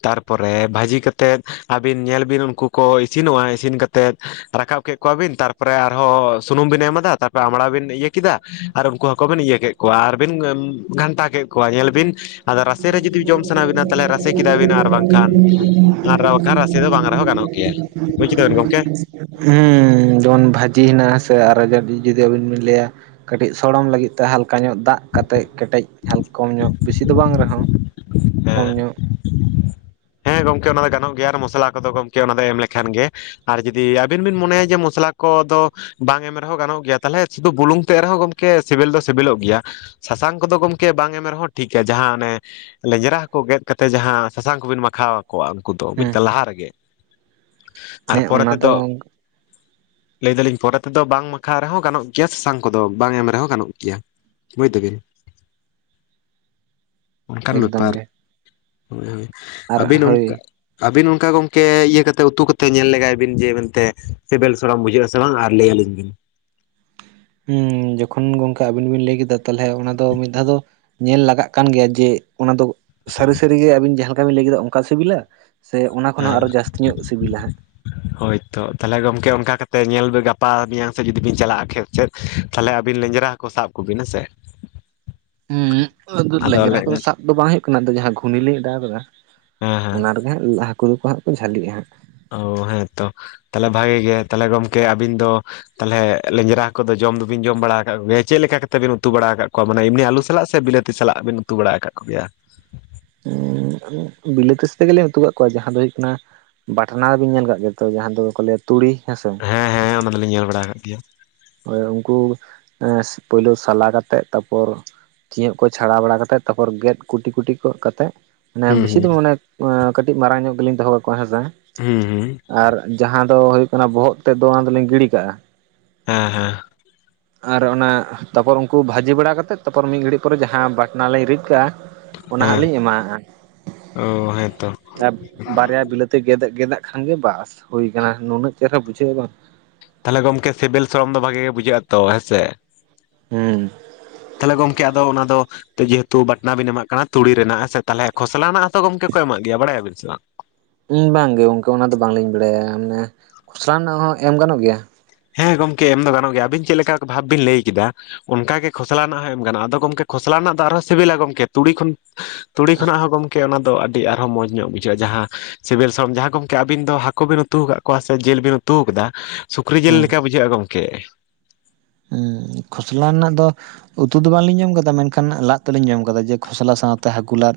ᱛᱟᱨᱯᱚᱨᱮ ᱵᱷᱟᱹᱡᱤ ᱠᱟᱛᱮᱫ ᱟᱵᱤᱱ ᱧᱮᱞ ᱵᱤᱱ ᱩᱱᱠᱩ ᱠᱚ ᱤᱥᱤᱱᱚᱜᱼᱟ ᱤᱥᱤᱱ ᱠᱟᱛᱮ ᱛᱮᱫ ᱨᱟᱠᱟᱵ ᱠᱮᱫ ᱠᱚᱣᱟ ᱵᱤᱱ ᱛᱟᱨᱯᱚᱨᱮ ᱟᱨᱦᱚᱸ ᱥᱩᱱᱩᱢ ᱵᱤᱱ ᱮᱢᱟᱫᱟ ᱛᱟᱨᱯᱚᱨᱮ ᱟᱢᱲᱟ ᱵᱤᱱ ᱤᱭᱟᱹ ᱠᱮᱫᱟ ᱟᱨ ᱩᱱᱠᱩ ᱦᱟᱠᱩ ᱵᱤᱱ ᱤᱭᱟᱹ ᱠᱮᱫ ᱠᱚᱣᱟ ᱟᱨᱵᱤᱱ ᱜᱷᱟᱱᱴᱟ ᱠᱮᱫ ᱠᱚᱣᱟ ᱧᱮᱞ ᱵᱤᱱ ᱟᱫᱚ ᱨᱟᱥᱮ ᱨᱮ ᱡᱩᱫᱤ ᱡᱚᱢ ᱥᱟᱱᱟ ᱵᱤᱱᱟ ᱛᱟᱦᱚᱞᱮ ᱨᱟᱥᱮ ᱠᱮᱫᱟ ᱵᱤᱱ ᱟᱨ ᱵᱟᱝᱠᱷᱟᱱ ᱟᱨ ᱵᱟᱝᱠᱷᱟᱱ ᱨᱟᱥᱮ ᱫᱚ ᱵᱟᱝ ᱨᱮᱦᱚᱸ ᱜᱟᱱᱚᱜ ᱜᱮᱭᱟ ᱵᱩᱡᱽ ᱠᱮᱫᱟ ᱵᱮᱱ ᱜᱚᱢᱠᱮ? ᱦᱮᱸ ᱵᱷᱟᱹᱡᱤ ᱦᱮᱱᱟᱜᱼᱟ ᱥᱮ ᱟᱨ ᱡᱩᱫᱤ ᱟᱹᱵᱤᱱ ᱵᱤᱱ ᱞᱟᱹᱭᱟ ᱠᱟᱹᱴᱤᱡ ᱥᱚᱲᱚᱢ ᱞᱟᱹᱜᱤᱫ ᱛᱮ ᱦᱟᱞ ᱠᱟ ᱧᱚᱜ ᱫᱟᱜ ᱠᱟᱛᱮᱫ ᱠᱮᱴᱮᱡ ᱠᱚᱢ ᱧᱚᱜ ᱵᱤᱥᱤ ᱫᱚ ᱵᱟᱝ ᱨᱮᱦᱚᱸ ᱦᱮᱸ ᱠᱚᱢ ᱧᱚᱜ ᱦᱮᱸ ᱜᱚᱝᱠᱮ ᱚᱱᱟ ᱫᱚ ᱜᱟᱱᱚᱜ ᱜᱮᱭᱟ ᱟᱨ ᱢᱚᱥᱞᱟ ᱠᱚᱫᱚ ᱜᱚᱢᱠᱮ ᱚᱱᱟ ᱫᱚ ᱮᱢ ᱞᱮᱠᱷᱟᱱ ᱜᱮ᱾ ᱟᱨ ᱡᱩᱫᱤ ᱟᱹᱵᱤᱱ ᱵᱤᱱ ᱢᱚᱱᱮᱭᱟ ᱡᱮ ᱢᱚᱥᱞᱟ ᱠᱚᱫᱚ ᱵᱟᱝ ᱮᱢ ᱨᱮᱦᱚᱸ ᱜᱟᱱᱚᱜ ᱜᱮᱭᱟ ᱛᱟᱦᱚᱞᱮ ᱥᱩᱫᱩ ᱵᱩᱞᱩᱝ ᱛᱮᱜ ᱨᱮᱦᱚᱸ ᱜᱚᱝᱠᱮ ᱥᱤᱵᱤᱞ ᱫᱚ ᱥᱤᱵᱤᱞᱚᱜ ᱜᱮᱭᱟ᱾ ᱥᱟᱥᱟᱝ ᱠᱚᱫᱚ ᱜᱚᱢᱠᱮ ᱵᱟᱝ ᱮᱢ ᱨᱮᱦᱚᱸ ᱴᱷᱤᱠ ᱟ ᱡᱟᱦᱟᱸ ᱚᱱᱮ ᱞᱮᱸᱡᱽᱨᱟ ᱦᱟᱹᱠᱩ ᱜᱮᱫ ᱠᱟᱛᱮᱫ ᱡᱟᱦᱟᱸ ᱥᱟᱥᱟᱝ ᱠᱚᱵᱤᱱ ᱢᱟᱠᱷᱟᱣᱠᱚᱣᱟ ᱩᱱᱠᱩ ᱫᱚ ᱦᱮᱸ ᱵᱩᱡᱫᱟ ᱞᱟᱦᱟ ᱨᱮᱜᱮ᱾ ᱟᱨ ᱦᱮᱸ ᱯᱚᱨᱮ ᱚᱱᱟ ᱫᱚ ᱛᱮᱫᱚ ᱞᱟᱹᱭ ᱫᱟᱞᱤᱧ ᱯᱚᱨᱮ ᱛᱮᱫᱚ ᱵᱟᱝ ᱢᱟᱠᱷᱟᱣ ᱨᱮᱦᱚᱸ ᱜᱟᱱᱚᱜ ᱜᱮᱭᱟ ᱥᱟᱥᱟᱝ ᱠᱚᱫᱚ ᱵᱟᱝ ᱮᱢ ᱨᱮᱦᱚᱸ ᱜᱟᱱᱚᱜ ᱜᱮᱭᱟ᱾ ᱵᱩᱡ ᱫᱟᱵᱤᱱ᱾ ᱚᱱᱠᱟᱱ ᱮᱠᱫᱚᱢ ᱵᱮᱯᱟᱨ ᱜᱮ ᱦᱳᱭ ᱦᱳᱭ᱾ ᱟᱨ ᱦᱳᱭ ᱟᱵᱤᱱ ᱚᱱᱠᱟ ᱜᱚᱝᱠᱮ ᱤᱭᱟᱹ ᱠᱟᱛᱮ ᱩᱛᱩ ᱠᱟᱛᱮ ᱧᱮᱞ ᱞᱮᱜᱟᱭ ᱵᱤᱱ ᱡᱮ ᱢᱮᱱᱛᱮ ᱥᱤᱵᱮᱞ ᱥᱚᱲᱚᱢ ᱵᱩᱷᱟᱹᱜᱼᱟ ᱥᱮ ᱵᱟᱝ ᱟᱨ ᱞᱟᱹᱭᱟᱞᱤᱧ ᱵᱤᱱ᱾ ᱦᱮᱸ ᱡᱚᱠᱷᱚᱱ ᱜᱚᱝᱠᱮ ᱟᱵᱤᱱ ᱵᱤᱱ ᱞᱟᱹᱭ ᱠᱮᱫᱟ ᱛᱟᱦᱚᱞᱮ ᱚᱱᱟ ᱫᱚ ᱢᱤᱫ ᱫᱷᱟᱣ ᱫᱚ ᱧᱮᱞ ᱞᱟᱜᱟᱜ ᱠᱟᱱ ᱜᱮᱭᱟ ᱡᱮ ᱚᱱᱟ ᱫᱚ ᱥᱟᱹᱨᱤ ᱥᱟᱹᱨᱤᱜᱮ ᱟᱹᱵᱤᱱ ᱡᱟᱦᱟᱸ ᱞᱮᱠᱟ ᱵᱤᱱ ᱞᱟᱹᱭ ᱠᱮᱫᱟ ᱚᱱᱠᱟ ᱥᱤᱵᱤᱞᱟ? ᱥᱮ ᱚᱱᱟ ᱠᱷᱚᱱ ᱦᱚᱸ ᱟᱨᱦᱚᱸ ᱡᱟᱹᱥᱛᱤ ᱧᱚᱜ ᱥᱤᱵᱤᱞᱟ ᱦᱟᱸᱜ᱾ ᱦᱳᱭ ᱛᱚ ᱛᱟᱦᱚᱞᱮ ᱜᱚᱝᱠᱮ ᱚᱱᱠᱟ ᱠᱟᱛᱮ ᱧᱮᱞ ᱵᱤᱱ ᱜᱟᱯᱟ ᱢᱮᱭᱟᱝ ᱥᱮᱜ ᱡᱩᱫᱤ ᱵᱤᱱ ᱪᱟᱞᱟᱜᱼᱟ ᱠᱷᱮᱛ ᱥᱮᱫ᱾ ᱛᱟᱦᱚᱞᱮ ᱟᱹᱵᱤᱱ ᱞᱮᱸᱡᱽᱨᱟ ᱦᱟᱹᱠᱩ ᱥᱟᱵ ᱠᱚᱵᱤᱱ ᱦᱮᱸᱥᱮ᱾ ᱦᱮᱸ ᱟᱫᱚ ᱞᱮᱸᱡᱽᱨᱟ ᱞᱮ ᱦᱟᱹᱠᱩ ᱫᱚ ᱦᱮᱸ ᱥᱟᱵ ᱫᱚ ᱵᱟᱝ ᱦᱩᱭᱩᱜ ᱠᱟᱱᱟ ᱟᱫᱚ ᱡᱟᱦᱟᱸ ᱜᱷᱩᱱᱤ ᱞᱤᱧ ᱚᱰᱟᱣ ᱟᱠᱟᱫᱟ ᱦᱮᱸ ᱚᱱᱟ ᱦᱟᱹᱠᱩ ᱫᱚ ᱠᱚ ᱦᱟᱸᱜ ᱠᱚ ᱡᱷᱟᱹᱞᱤᱜ ᱦᱟᱸᱜ᱾ ᱚᱻ ᱦᱮᱸ ᱛᱚ ᱛᱟᱦᱚᱞᱮ ᱵᱷᱟᱜᱮ ᱜᱮ ᱛᱟᱦᱞᱮ ᱜᱚᱢᱠᱮ ᱟᱹᱵᱤᱱ ᱫᱚ ᱛᱟᱦᱚᱞᱮ ᱞᱮᱸᱡᱽᱨᱟ ᱦᱟᱹᱠᱩ ᱫᱚ ᱡᱚᱢ ᱫᱚᱵᱤᱱ ᱡᱚᱢ ᱵᱟᱲᱟ ᱟᱠᱟᱫ ᱠᱚ ᱜᱮᱭᱟ ᱪᱮᱫ ᱞᱮᱠᱟ ᱠᱟᱛᱮᱫ ᱵᱤᱱ ᱩᱛᱩ ᱵᱟᱲᱟ ᱟᱠᱟᱫᱠᱚᱣᱟ ᱢᱟᱱᱮ ᱮᱢᱱᱤ ᱟᱞᱩ ᱥᱟᱞᱟᱜ ᱥᱮ ᱵᱤᱞᱟᱹᱛᱤ ᱛᱤ ᱥᱟᱞᱟᱜ ᱵᱤᱱ ᱩᱛᱩ ᱵᱟᱲᱟ ᱟᱠᱟᱫ ᱠᱚᱜᱮᱭᱟ? ᱵᱤᱞᱟᱹᱛᱤ ᱥᱟᱛᱮᱜᱮᱞᱤᱧ ᱩᱛᱩ ᱠᱟᱜ ᱠᱚᱣᱟ ᱡᱟᱦᱟᱸ ᱫᱚ ᱦᱩᱭᱩᱜ ᱠᱟᱱᱟ ᱵᱟᱴᱱᱟ ᱫᱚᱵᱤᱱ ᱧᱮᱞ ᱟᱠᱟᱜ ᱜᱮᱭᱟ ᱛᱚ ᱡᱟᱦᱟᱸ ᱫᱚᱠᱚ ᱞᱟᱹᱭᱟ ᱛᱩᱲᱤ ᱦᱮᱸᱥᱮ᱾ ᱦᱮᱸ ᱦᱮᱸ ᱚᱱᱟ ᱫᱚᱞᱤᱧ ᱧᱮᱞ ᱵᱟᱲᱟ ᱟᱠᱟᱫ ᱜᱮᱭᱟ᱾ ᱩᱱᱠᱩ ᱮᱻ ᱯᱳᱭᱞᱳ ᱥᱟᱞᱟ ᱠᱟᱛᱮᱜ ᱛᱟᱨᱯᱚᱨ ᱪᱤᱭᱟᱸᱜ ᱠᱚ ᱪᱷᱟᱲᱟᱣ ᱵᱟᱲᱟ ᱠᱟᱛᱮᱫ ᱛᱟᱨᱯᱚᱨ ᱜᱮᱫ ᱠᱩᱴᱤ ᱠᱩᱴᱤ ᱠᱚᱜ ᱠᱟᱛᱮᱫ ᱢᱟᱱᱮ ᱦᱩᱸ ᱵᱮᱥᱤ ᱫᱚ ᱦᱩᱸ ᱢᱟᱱᱮ ᱠᱟᱹᱴᱤᱡ ᱢᱟᱨᱟᱝ ᱧᱚᱜ ᱜᱮᱞᱤᱧ ᱫᱚᱦᱚ ᱠᱟ ᱠᱚᱣᱟ ᱦᱮᱸᱥᱮ᱾ ᱦᱩᱸ ᱦᱩᱸ᱾ ᱟᱨ ᱡᱟᱦᱟᱸ ᱫᱚ ᱦᱩᱭᱩᱜ ᱠᱟᱱᱟ, ᱵᱚᱦᱚᱜ ᱛᱮᱜᱫᱚ ᱚᱱᱟ ᱫᱚᱞᱤᱧ ᱜᱤᱰᱤ ᱠᱟᱜᱼᱟ᱾ ᱦᱮᱸ ᱦᱮᱸ᱾ ᱟᱨ ᱚᱱᱟ ᱛᱟᱨᱯᱚᱨ ᱩᱱᱠᱩ ᱵᱷᱟᱹᱡᱤ ᱵᱟᱲᱟ ᱠᱟᱛᱮᱫ, ᱛᱟᱨᱯᱚᱨ ᱢᱤᱫ ᱜᱷᱟᱹᱲᱤᱡ ᱯᱚᱨᱮ ᱡᱟᱦᱟᱸ ᱵᱟᱴᱱᱟ ᱞᱤᱧ ᱨᱤᱫ ᱠᱟᱜᱼᱟ ᱚᱱᱟ ᱦᱟᱸᱜ ᱦᱮᱸ ᱞᱤᱧ ᱮᱢᱟᱣᱟᱜᱼᱟ᱾ ᱚ ᱦᱮᱸᱛᱚ ᱟᱨ ᱵᱟᱨᱭᱟ ᱵᱤᱞᱟᱹᱛᱤ ᱜᱮᱫ ᱜᱮᱫᱟᱜ ᱠᱷᱟᱱ ᱜᱮ ᱵᱟᱥ ᱦᱩᱭ ᱟᱠᱟᱱᱟ, ᱱᱩᱱᱟᱹᱜ ᱪᱮᱨᱦᱟ ᱵᱩᱡᱷᱟᱹᱜᱼᱟ ᱵᱟᱝ᱾ ᱛᱟᱦᱚᱞᱮ ᱜᱚᱝᱠᱮ ᱥᱤᱵᱤᱞ ᱥᱚᱲᱚᱢ ᱫᱚ ᱵᱷᱟᱹᱜᱮ ᱜᱮ ᱵᱩᱡᱷᱟᱹᱜᱼᱟ ᱛᱚ, ᱦᱮᱸ ᱥᱮ? ᱦᱩᱸ᱾ ᱛᱟᱦᱮᱞᱮ ᱜᱚᱢᱠᱮ ᱟᱫᱚ ᱚᱱᱟ ᱫᱚ ᱛᱤ ᱡᱮᱦᱮᱛᱩ ᱵᱟᱴᱱᱟ ᱵᱤᱱ ᱮᱢᱟᱜ ᱠᱟᱱᱟ ᱛᱩᱲᱤ ᱨᱮᱱᱟᱜ ᱥᱮ ᱛᱟᱦᱮᱞᱮ ᱠᱷᱚᱥᱞᱟ ᱱᱟᱜ ᱛᱚ ᱜᱚᱢᱠᱮ ᱠᱚ ᱮᱢᱟ ᱜᱮᱭᱟ ᱵᱟᱲᱟ ᱭᱟᱹᱵᱤᱱ ᱥᱮ ᱵᱟᱝ? ᱩᱸ ᱵᱟᱝ ᱜᱮ ᱜᱚᱝᱠᱮ, ᱚᱱᱟ ᱫᱚ ᱵᱟᱝ ᱞᱤᱧ ᱵᱟᱲᱟᱭᱟ᱾ ᱢᱟᱱᱮ ᱠᱷᱚᱥᱲᱟ ᱨᱮᱱᱟᱜ ᱦᱚᱸ ᱮᱢ ᱜᱟᱱᱚᱜ ᱜᱮᱭᱟ? ᱦᱮᱸ ᱜᱚᱝᱠᱮ ᱮᱢ ᱫᱚ ᱜᱟᱱᱚᱜ ᱜᱮᱭᱟ, ᱟᱹᱵᱤᱱ ᱪᱮᱫ ᱞᱮᱠᱟᱠ ᱵᱷᱟᱹᱵᱽ ᱵᱤᱱ ᱞᱟᱹᱭ ᱠᱮᱫᱟ, ᱚᱱᱠᱟ ᱜᱮ ᱠᱷᱚᱥᱞᱟ ᱨᱮᱱᱟᱜ ᱦᱚᱸ ᱮᱢ ᱜᱟᱱᱚᱜᱼᱟ, ᱟᱫᱚ ᱜᱚᱢᱠᱮ, ᱠᱷᱚᱥᱞᱟ ᱨᱮᱱᱟᱜ ᱫᱚ ᱟᱨᱦᱚᱸ ᱥᱤᱵᱤᱞᱟ ᱜᱚᱢᱠᱮ, ᱛᱩᱲᱤ ᱠᱷᱚᱱ ᱛᱩᱲᱤ ᱠᱷᱚᱱᱟᱜ ᱦᱚᱸ ᱜᱚᱢᱠᱮ, ᱚᱱᱟ ᱫᱚ ᱟᱹᱰᱤ ᱟᱨᱦᱚᱸ ᱢᱚᱡᱽ ᱧᱚᱜ ᱵᱩᱡᱷᱟᱹᱜᱼᱟ, ᱡᱟᱦᱟᱸ ᱥᱤᱵᱤᱞ ᱥᱚᱲᱚᱢ ᱡᱟᱦᱟᱸ ᱜᱚᱢᱠᱮ ᱟᱹᱵᱤᱱ ᱫᱚ ᱦᱟᱹᱠᱩ ᱵᱤᱱ ᱩᱛᱩ ᱟᱠᱟᱫ ᱠᱚᱣᱟ, ᱥᱮ ᱡᱤᱞ ᱵᱤᱱ ᱩᱛᱩ ᱟᱠᱟᱫᱟ, ᱥᱩᱠ ᱠᱨᱤ ᱡᱤᱞ ᱦᱮᱸ ᱞᱮᱠᱟ ᱵᱩᱡᱷᱟᱹᱜᱼᱟ, ᱜᱚᱢᱠᱮ᱾ ᱦᱮᱸ ᱠᱷᱚᱥᱞᱟ ᱨᱮᱱᱟᱜ ᱫᱚ ᱩᱛᱩ ᱫᱚ ᱵᱟᱝ ᱞᱤᱧ ᱡᱚᱢ ᱟᱠᱟᱫᱟ, ᱢᱮᱱᱠᱷᱟᱱ ᱞᱟᱫ ᱫᱚᱞᱤᱧ ᱡᱚᱢ ᱟᱠᱟᱫᱟ ᱡᱮ ᱠᱷᱚᱥᱞᱟ ᱥᱟᱶᱛᱮ ᱦᱟᱹᱠᱩ ᱞᱟᱫᱽ᱾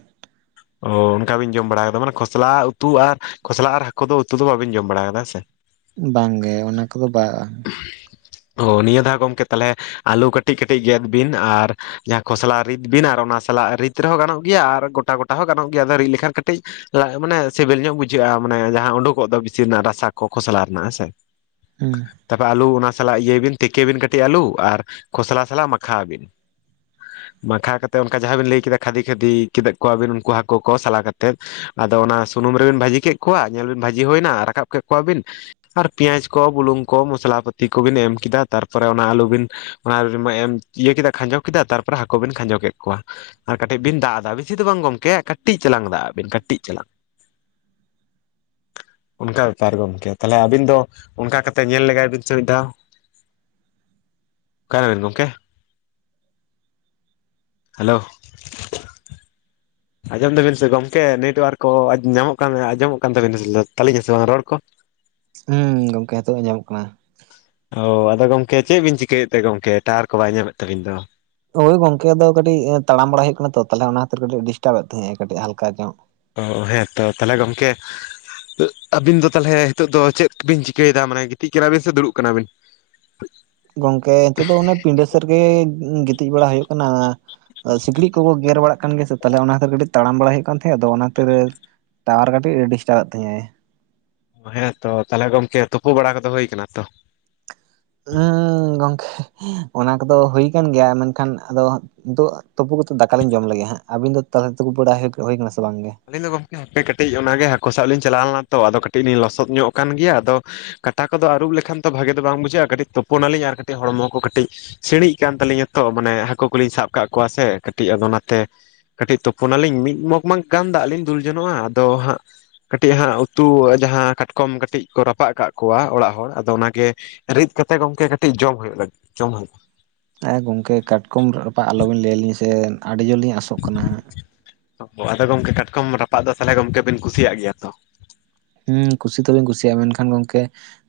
ᱚ ᱚᱱᱠᱟ ᱵᱤᱱ ᱡᱚᱢ ᱵᱟᱲᱟ ᱟᱠᱟᱫᱟ, ᱢᱟᱱᱮ ᱠᱷᱚᱥᱞᱟ ᱩᱛᱩ ᱟᱨ ᱠᱷᱚᱥᱞᱟ ᱟᱨ ᱦᱟᱹᱠᱩ ᱫᱚ ᱩᱛᱩ ᱫᱚ ᱵᱟᱹᱵᱤᱱ ᱡᱚᱢ ᱵᱟᱲᱟ ᱟᱠᱟᱫᱟ ᱦᱮᱸ ᱥᱮ? ᱵᱟᱝ ᱜᱮ ᱚᱱᱟ ᱠᱚᱫᱚ ᱵᱟᱝᱼᱟ᱾ ᱚᱦᱚ ᱱᱤᱭᱟᱹ ᱫᱷᱟᱣ ᱜᱚᱝᱠᱮ ᱛᱟᱞᱦᱮ ᱟᱹᱞᱩ ᱠᱟᱹᱴᱤᱡ ᱠᱟᱹᱴᱤᱡ ᱜᱮᱫ ᱵᱤᱱ ᱟᱨ ᱡᱟᱦᱟᱸ ᱠᱷᱚᱥᱞᱟ ᱨᱤᱫ ᱵᱤᱱ ᱟᱨ ᱚᱱᱟ ᱥᱟᱞᱟᱜ ᱨᱤᱛ ᱨᱮᱦᱚᱸ ᱜᱟᱱᱚᱜ ᱜᱮᱭᱟ ᱟᱨ ᱜᱚᱴᱟ ᱜᱚᱴᱟ ᱦᱚᱸ ᱜᱟᱱᱚᱜ ᱜᱮᱭᱟ᱾ ᱟᱫᱚ ᱨᱤᱫ ᱞᱮᱠᱷᱟᱱ ᱠᱟᱹᱴᱤᱡ ᱞᱟᱡ ᱢᱟᱱᱮ ᱥᱤᱵᱤᱞ ᱧᱚᱜ ᱵᱩᱡᱷᱟᱹᱜᱼᱟ, ᱟᱸ ᱢᱟᱱᱮ ᱡᱟᱦᱟᱸ ᱩᱰᱩᱠᱚᱜ ᱫᱚ ᱵᱤᱥᱤ ᱨᱮᱱᱟᱜ ᱨᱟᱥᱟ ᱠᱚ, ᱠᱷᱚᱥᱞᱟ ᱨᱮᱱᱟᱜ ᱦᱮᱸ ᱥᱮ ᱦᱩᱸ ᱛᱟᱯᱚᱨ ᱟᱹᱞᱩ ᱚᱱᱟ ᱥᱟᱞᱟᱜ ᱤᱭᱟᱹᱭ ᱵᱤᱱ ᱛᱤᱠᱤ ᱵᱤᱱ ᱠᱟᱹᱴᱤᱡ ᱟᱹᱞᱩ ᱟᱨ ᱠᱷᱚᱥᱞᱟ ᱥᱟᱞᱟᱜ ᱢᱟᱠᱷᱟᱣ ᱵᱤᱱ᱾ ᱢᱟᱠᱷᱟᱣ ᱠᱟᱛᱮ ᱚᱱᱠᱟ ᱡᱟᱦᱟᱸ ᱵᱤᱱ ᱞᱟᱹᱭ ᱠᱮᱫᱟ, ᱠᱷᱟᱹᱫᱤ ᱠᱷᱟᱹᱫᱤ ᱠᱮᱫ ᱠᱚᱣᱟ ᱵᱤᱱ ᱩᱱᱠᱩ ᱦᱟᱠᱳ ᱠᱚ ᱥᱟᱞᱟ ᱠᱟᱛᱮᱫ ᱚᱱᱟ ᱫᱚ ᱚᱱᱟ ᱥᱩᱱᱩᱢ ᱨᱮᱵᱤᱱ ᱵᱷᱟᱹᱡᱤ ᱠᱮᱜ ᱠᱚᱣᱟ, ᱧᱮᱞ ᱵᱤᱱ ᱵᱷᱟᱹᱡᱤ ᱦᱩᱭ ᱮᱱᱟ ᱨᱟᱠᱟᱵ ᱠᱮᱫ ᱠᱚᱣᱟ ᱵᱤᱱ, ᱟᱨ ᱯᱮᱸᱭᱟᱡᱽ ᱠᱚ, ᱵᱩᱞᱩᱝ ᱠᱚ, ᱢᱚᱥᱞᱟ ᱯᱟᱹᱛᱤ ᱠᱚᱵᱤᱱ ᱮᱢ ᱠᱮᱫᱟ, ᱛᱟᱨᱯᱚᱨᱮ ᱚᱱᱟ ᱟᱹᱞᱩ ᱵᱤᱱ ᱚᱱᱟ ᱨᱤᱢᱟ ᱮᱢ ᱤᱭᱟᱹ ᱠᱮᱫᱟ ᱠᱷᱟᱸᱡᱚ ᱠᱮᱫᱟ ᱛᱟᱨᱯᱚᱨᱮ ᱦᱟᱹᱠᱩ ᱵᱮᱱ ᱠᱷᱟᱸᱡᱚ ᱠᱮᱫ ᱠᱚᱣᱟ᱾ ᱟᱨ ᱠᱟᱹᱴᱤᱡ ᱵᱤᱱ ᱫᱟᱜ ᱟᱫᱟ, ᱵᱮᱥᱤ ᱫᱚ ᱜᱚᱢᱠᱮ ᱠᱟᱹᱴᱤᱡ ᱪᱟᱞᱟᱝ ᱫᱟᱜᱼᱟ ᱵᱤᱱ ᱠᱟᱹᱴᱤᱡ ᱪᱟᱞᱟᱝ [inaudible] ᱚᱱᱠᱟ ᱵᱮᱯᱟᱨ ᱜᱚᱢᱠᱮ, ᱛᱟᱦᱚᱞᱮ ᱟᱹᱵᱤᱱ ᱫᱚ ᱚᱱᱠᱟ ᱠᱟᱛᱮ ᱧᱮᱞ ᱞᱮᱜᱟᱭ ᱵᱤᱱ ᱥᱮ ᱢᱤᱫ ᱫᱷᱟᱣ᱾ ᱚᱠᱟᱭᱮᱱᱟ ᱵᱤᱱ ᱜᱚᱢᱠᱮ? ᱦᱮᱞᱳ! ᱟᱸᱡᱚᱢ ᱮᱫᱟ ᱵᱤᱱ ᱥᱮ ᱜᱚᱝᱠᱮ ᱱᱟᱹᱭᱴ ᱣᱟᱨᱠ ᱠᱚ ᱟ ᱧᱟᱢᱚᱜ ᱠᱟᱱ ᱫᱚ, ᱟᱸᱡᱚᱢᱚᱜ ᱠᱟᱱ ᱛᱟᱹᱵᱤᱱᱟ ᱥᱮ ᱛᱟᱹᱞᱤᱧᱟ ᱥᱮ ᱵᱟᱝ ᱨᱚᱲ ᱠᱚ? ᱦᱩᱸ ᱜᱚᱝᱠᱮ ᱦᱤᱛᱚᱜ ᱟᱸᱡᱚᱢᱚᱜ ᱠᱟᱱᱟ᱾ ᱚ ᱟᱫᱚ ᱜᱚᱢᱠᱮ ᱪᱮᱜ ᱵᱤᱱ ᱪᱤᱠᱟᱹᱭᱮᱫ ᱛᱮ ᱜᱚᱢᱠᱮ? ᱴᱟᱣᱟᱨ ᱠᱚ ᱵᱟᱭ ᱧᱟᱢᱮᱫ ᱛᱟᱹᱵᱤᱱ ᱫᱚ? ᱦᱚᱭ ᱜᱚᱝᱠᱮ ᱟᱫᱚ ᱠᱟᱹᱴᱤᱡ ᱮᱸ ᱛᱟᱲᱟᱢ ᱵᱟᱲᱟᱭ ᱦᱩᱭᱩᱜ ᱠᱟᱱᱟ ᱛᱚ ᱛᱟᱦᱮᱞᱮ ᱚᱱᱟ ᱠᱷᱟᱹᱛᱤᱨ ᱠᱟᱹᱴᱤᱡ ᱰᱤᱥᱴᱟᱵ ᱮᱫ ᱛᱟᱦᱮᱸᱜᱼᱟ ᱠᱟᱹᱴᱤᱡ ᱦᱟᱞᱠᱟ ᱧᱚᱜ᱾ ᱚᱦᱚᱜ ᱦᱮᱸ ᱛᱚ, ᱛᱟᱦᱮᱞᱮ ᱜᱚᱝᱠᱮ ᱟᱹᱜ ᱟᱹᱵᱤᱱ ᱫᱚ ᱛᱟᱞᱦᱮ ᱦᱤᱛᱚᱜ ᱫᱚ ᱪᱮᱫ ᱵᱤᱱ ᱪᱤᱠᱟᱹᱭᱮᱫᱟ? ᱢᱟᱱᱮ ᱜᱤᱛᱤᱡ ᱠᱟᱱᱟ ᱵᱤᱱ ᱥᱮ ᱫᱩᱲᱩᱵ ᱠᱟᱱᱟ ᱵᱤᱱ? ᱜᱚᱝᱠᱮ ᱱᱤᱛᱚᱜ ᱫᱚ ᱚᱱᱮ ᱯᱤᱸᱰᱟᱹ ᱥᱮᱫ ᱛᱮᱜᱮ ᱜᱤᱛᱤᱡ ᱵᱟᱲᱟ ᱦᱩᱭᱩᱜ ᱠᱟᱱᱟ, ᱟᱸ ᱥᱤᱠᱬᱤᱡ ᱠᱚᱠᱚ ᱜᱮᱨ ᱵᱟᱲᱟᱜ ᱠᱟᱱ ᱜᱮᱭᱟ ᱥᱮ ᱛᱟᱞᱦᱮ ᱚᱱᱟᱛᱮ ᱠᱷᱟᱹᱛᱤᱨ ᱠᱟᱹᱴᱤᱡ ᱛᱟᱲᱟᱢ ᱵᱟᱲᱟᱭ ᱦᱩᱭᱩᱜ ᱠᱟᱱ ᱛᱟᱦᱮᱸᱫ, ᱟᱫᱚ ᱚᱱᱟ ᱠᱷᱟᱛᱤᱨ ᱴᱟᱣᱟᱨ ᱠᱟᱹᱴᱤᱡ ᱰᱤᱥᱴᱟᱵᱮᱜ ᱛᱤᱧᱟᱹᱭ ᱚ ᱦᱮᱲᱮᱫ ᱛᱚ ᱛᱟᱦᱚᱞᱮ ᱜᱚᱝᱠᱮ ᱛᱩᱯᱩ ᱵᱟᱲᱟ ᱠᱚᱫᱚ ᱦᱩᱭ ᱟᱠᱟᱱᱟ ᱛᱚ? ᱦᱩᱸ ᱜᱚᱝᱠᱮ ᱚᱱᱟ ᱠᱚᱫᱚ ᱦᱩᱭ ᱠᱟᱱ ᱜᱮᱭᱟ, ᱢᱮᱱᱠᱷᱟᱱ ᱟᱫᱚ ᱱᱤᱫᱚᱜ ᱛᱩᱯᱩ ᱠᱟᱛᱮᱫ ᱫᱟᱠᱟ ᱞᱤᱧ ᱡᱚᱢ ᱞᱮᱜᱮ ᱦᱟᱸᱜ, ᱟᱹᱵᱤᱱ ᱫᱚ ᱛᱟᱦᱮᱞᱮ ᱛᱩᱯᱩ ᱵᱟᱲᱟ ᱦᱚᱭ ᱦᱩᱭ ᱠᱟᱱᱟ ᱥᱮ ᱵᱟᱝ ᱜᱮ? ᱟᱹᱞᱤᱧ ᱫᱚ ᱜᱚᱝᱠᱮ ᱦᱟᱯᱮ ᱠᱟᱹᱴᱤᱡ ᱚᱱᱟᱜᱮ ᱦᱟᱹᱠᱩ ᱥᱟᱵ ᱞᱤᱧ ᱪᱟᱞᱟᱣ ᱞᱮᱱᱟ ᱛᱚ, ᱟᱫᱚ ᱠᱟᱹᱴᱤᱡ ᱞᱤᱧ ᱞᱚᱥᱚᱫ ᱧᱚᱜ ᱟᱠᱟᱱ ᱜᱮᱭᱟ, ᱟᱫᱚ ᱠᱟᱴᱟ ᱠᱚᱫᱚ ᱟᱹᱨᱩᱵ ᱞᱮᱠᱷᱟᱱ ᱫᱚ ᱵᱷᱟᱹᱜᱮ ᱫᱚ ᱵᱟᱝ ᱵᱩᱡᱷᱟᱹᱜᱼᱟ, ᱠᱟᱹᱴᱤᱡ ᱛᱳᱯᱳ ᱱᱟᱹᱞᱤᱧ ᱟᱨ ᱠᱟᱹᱴᱤᱡ ᱦᱚᱲᱢᱚ ᱠᱚ ᱠᱟᱹᱴᱤᱡ ᱥᱤᱬᱤᱡ ᱠᱟᱱ ᱛᱟᱹᱞᱤᱧᱟ ᱛᱚ, ᱢᱟᱱᱮ ᱦᱟᱹᱠᱩ ᱠᱚᱞᱤᱧ ᱥᱟᱵ ᱠᱟᱜ ᱠᱚᱣᱟ ᱥᱮ ᱠᱟᱹᱴᱤᱡ ᱟᱫᱚ ᱚᱱᱟᱛᱮ ᱠᱟᱹᱴᱤᱡ ᱛᱳᱯᱳ ᱱᱟᱹᱞᱤᱧ ᱢᱤᱫ ᱢᱚᱜᱽᱼ ᱢᱟᱜᱽ ᱜᱟᱱ ᱫᱟᱜ ᱞᱤᱧ ᱫᱩᱞ ᱡᱚᱱᱚᱜᱼᱟ, ᱟᱫᱚ ᱦᱟᱸᱜ ᱠᱟᱹᱴᱤᱡ ᱦᱟᱸᱜ ᱩᱛᱩ ᱟᱸ ᱡᱟᱦᱟᱸ ᱠᱟᱴᱠᱚᱢ ᱠᱟᱹᱴᱤᱡ ᱠᱚ ᱨᱟᱯᱟᱜ ᱠᱟᱜ ᱠᱚᱣᱟ ᱚᱲᱟᱜ ᱦᱚᱲ, ᱟᱫᱚ ᱚᱱᱟᱜᱮ ᱨᱤᱫ ᱠᱟᱛᱮ ᱜᱚᱢᱠᱮ ᱠᱟᱹᱴᱤᱡ ᱡᱚᱢ ᱦᱩᱭᱩᱜ ᱞᱟᱹᱜᱽ, ᱡᱚᱢ ᱦᱩᱭᱩᱜ᱾ ᱛᱟᱭ ᱜᱚᱝᱠᱮ ᱠᱟᱴᱠᱚᱢ ᱨᱟᱯᱟᱜ ᱟᱞᱚᱵᱤᱱ ᱞᱟᱹᱭ ᱟᱹᱞᱤᱧ ᱥᱮ ᱟᱹᱰᱤ ᱡᱩᱨ ᱞᱤᱧ ᱟᱥᱚᱜ ᱠᱟᱱᱟ ᱦᱟᱸᱜ᱾ ᱚᱦᱚ, ᱟᱫᱚ ᱜᱚᱝᱠᱮ ᱠᱟᱴᱠᱚᱢ ᱨᱟᱯᱟᱜ ᱫᱚ ᱛᱟᱦᱚᱞᱮ ᱜᱚᱢᱠᱮ ᱵᱤᱱ ᱠᱩᱥᱤᱭᱟᱜ ᱜᱮᱭᱟ ᱛᱚ᱾ ᱦᱩ ᱠᱩᱥᱤ ᱫᱚᱞᱤᱧ ᱠᱩᱥᱤᱭᱟᱜ-ᱟ ᱢᱮᱱᱠᱷᱟᱱ ᱜᱚᱝᱠᱮ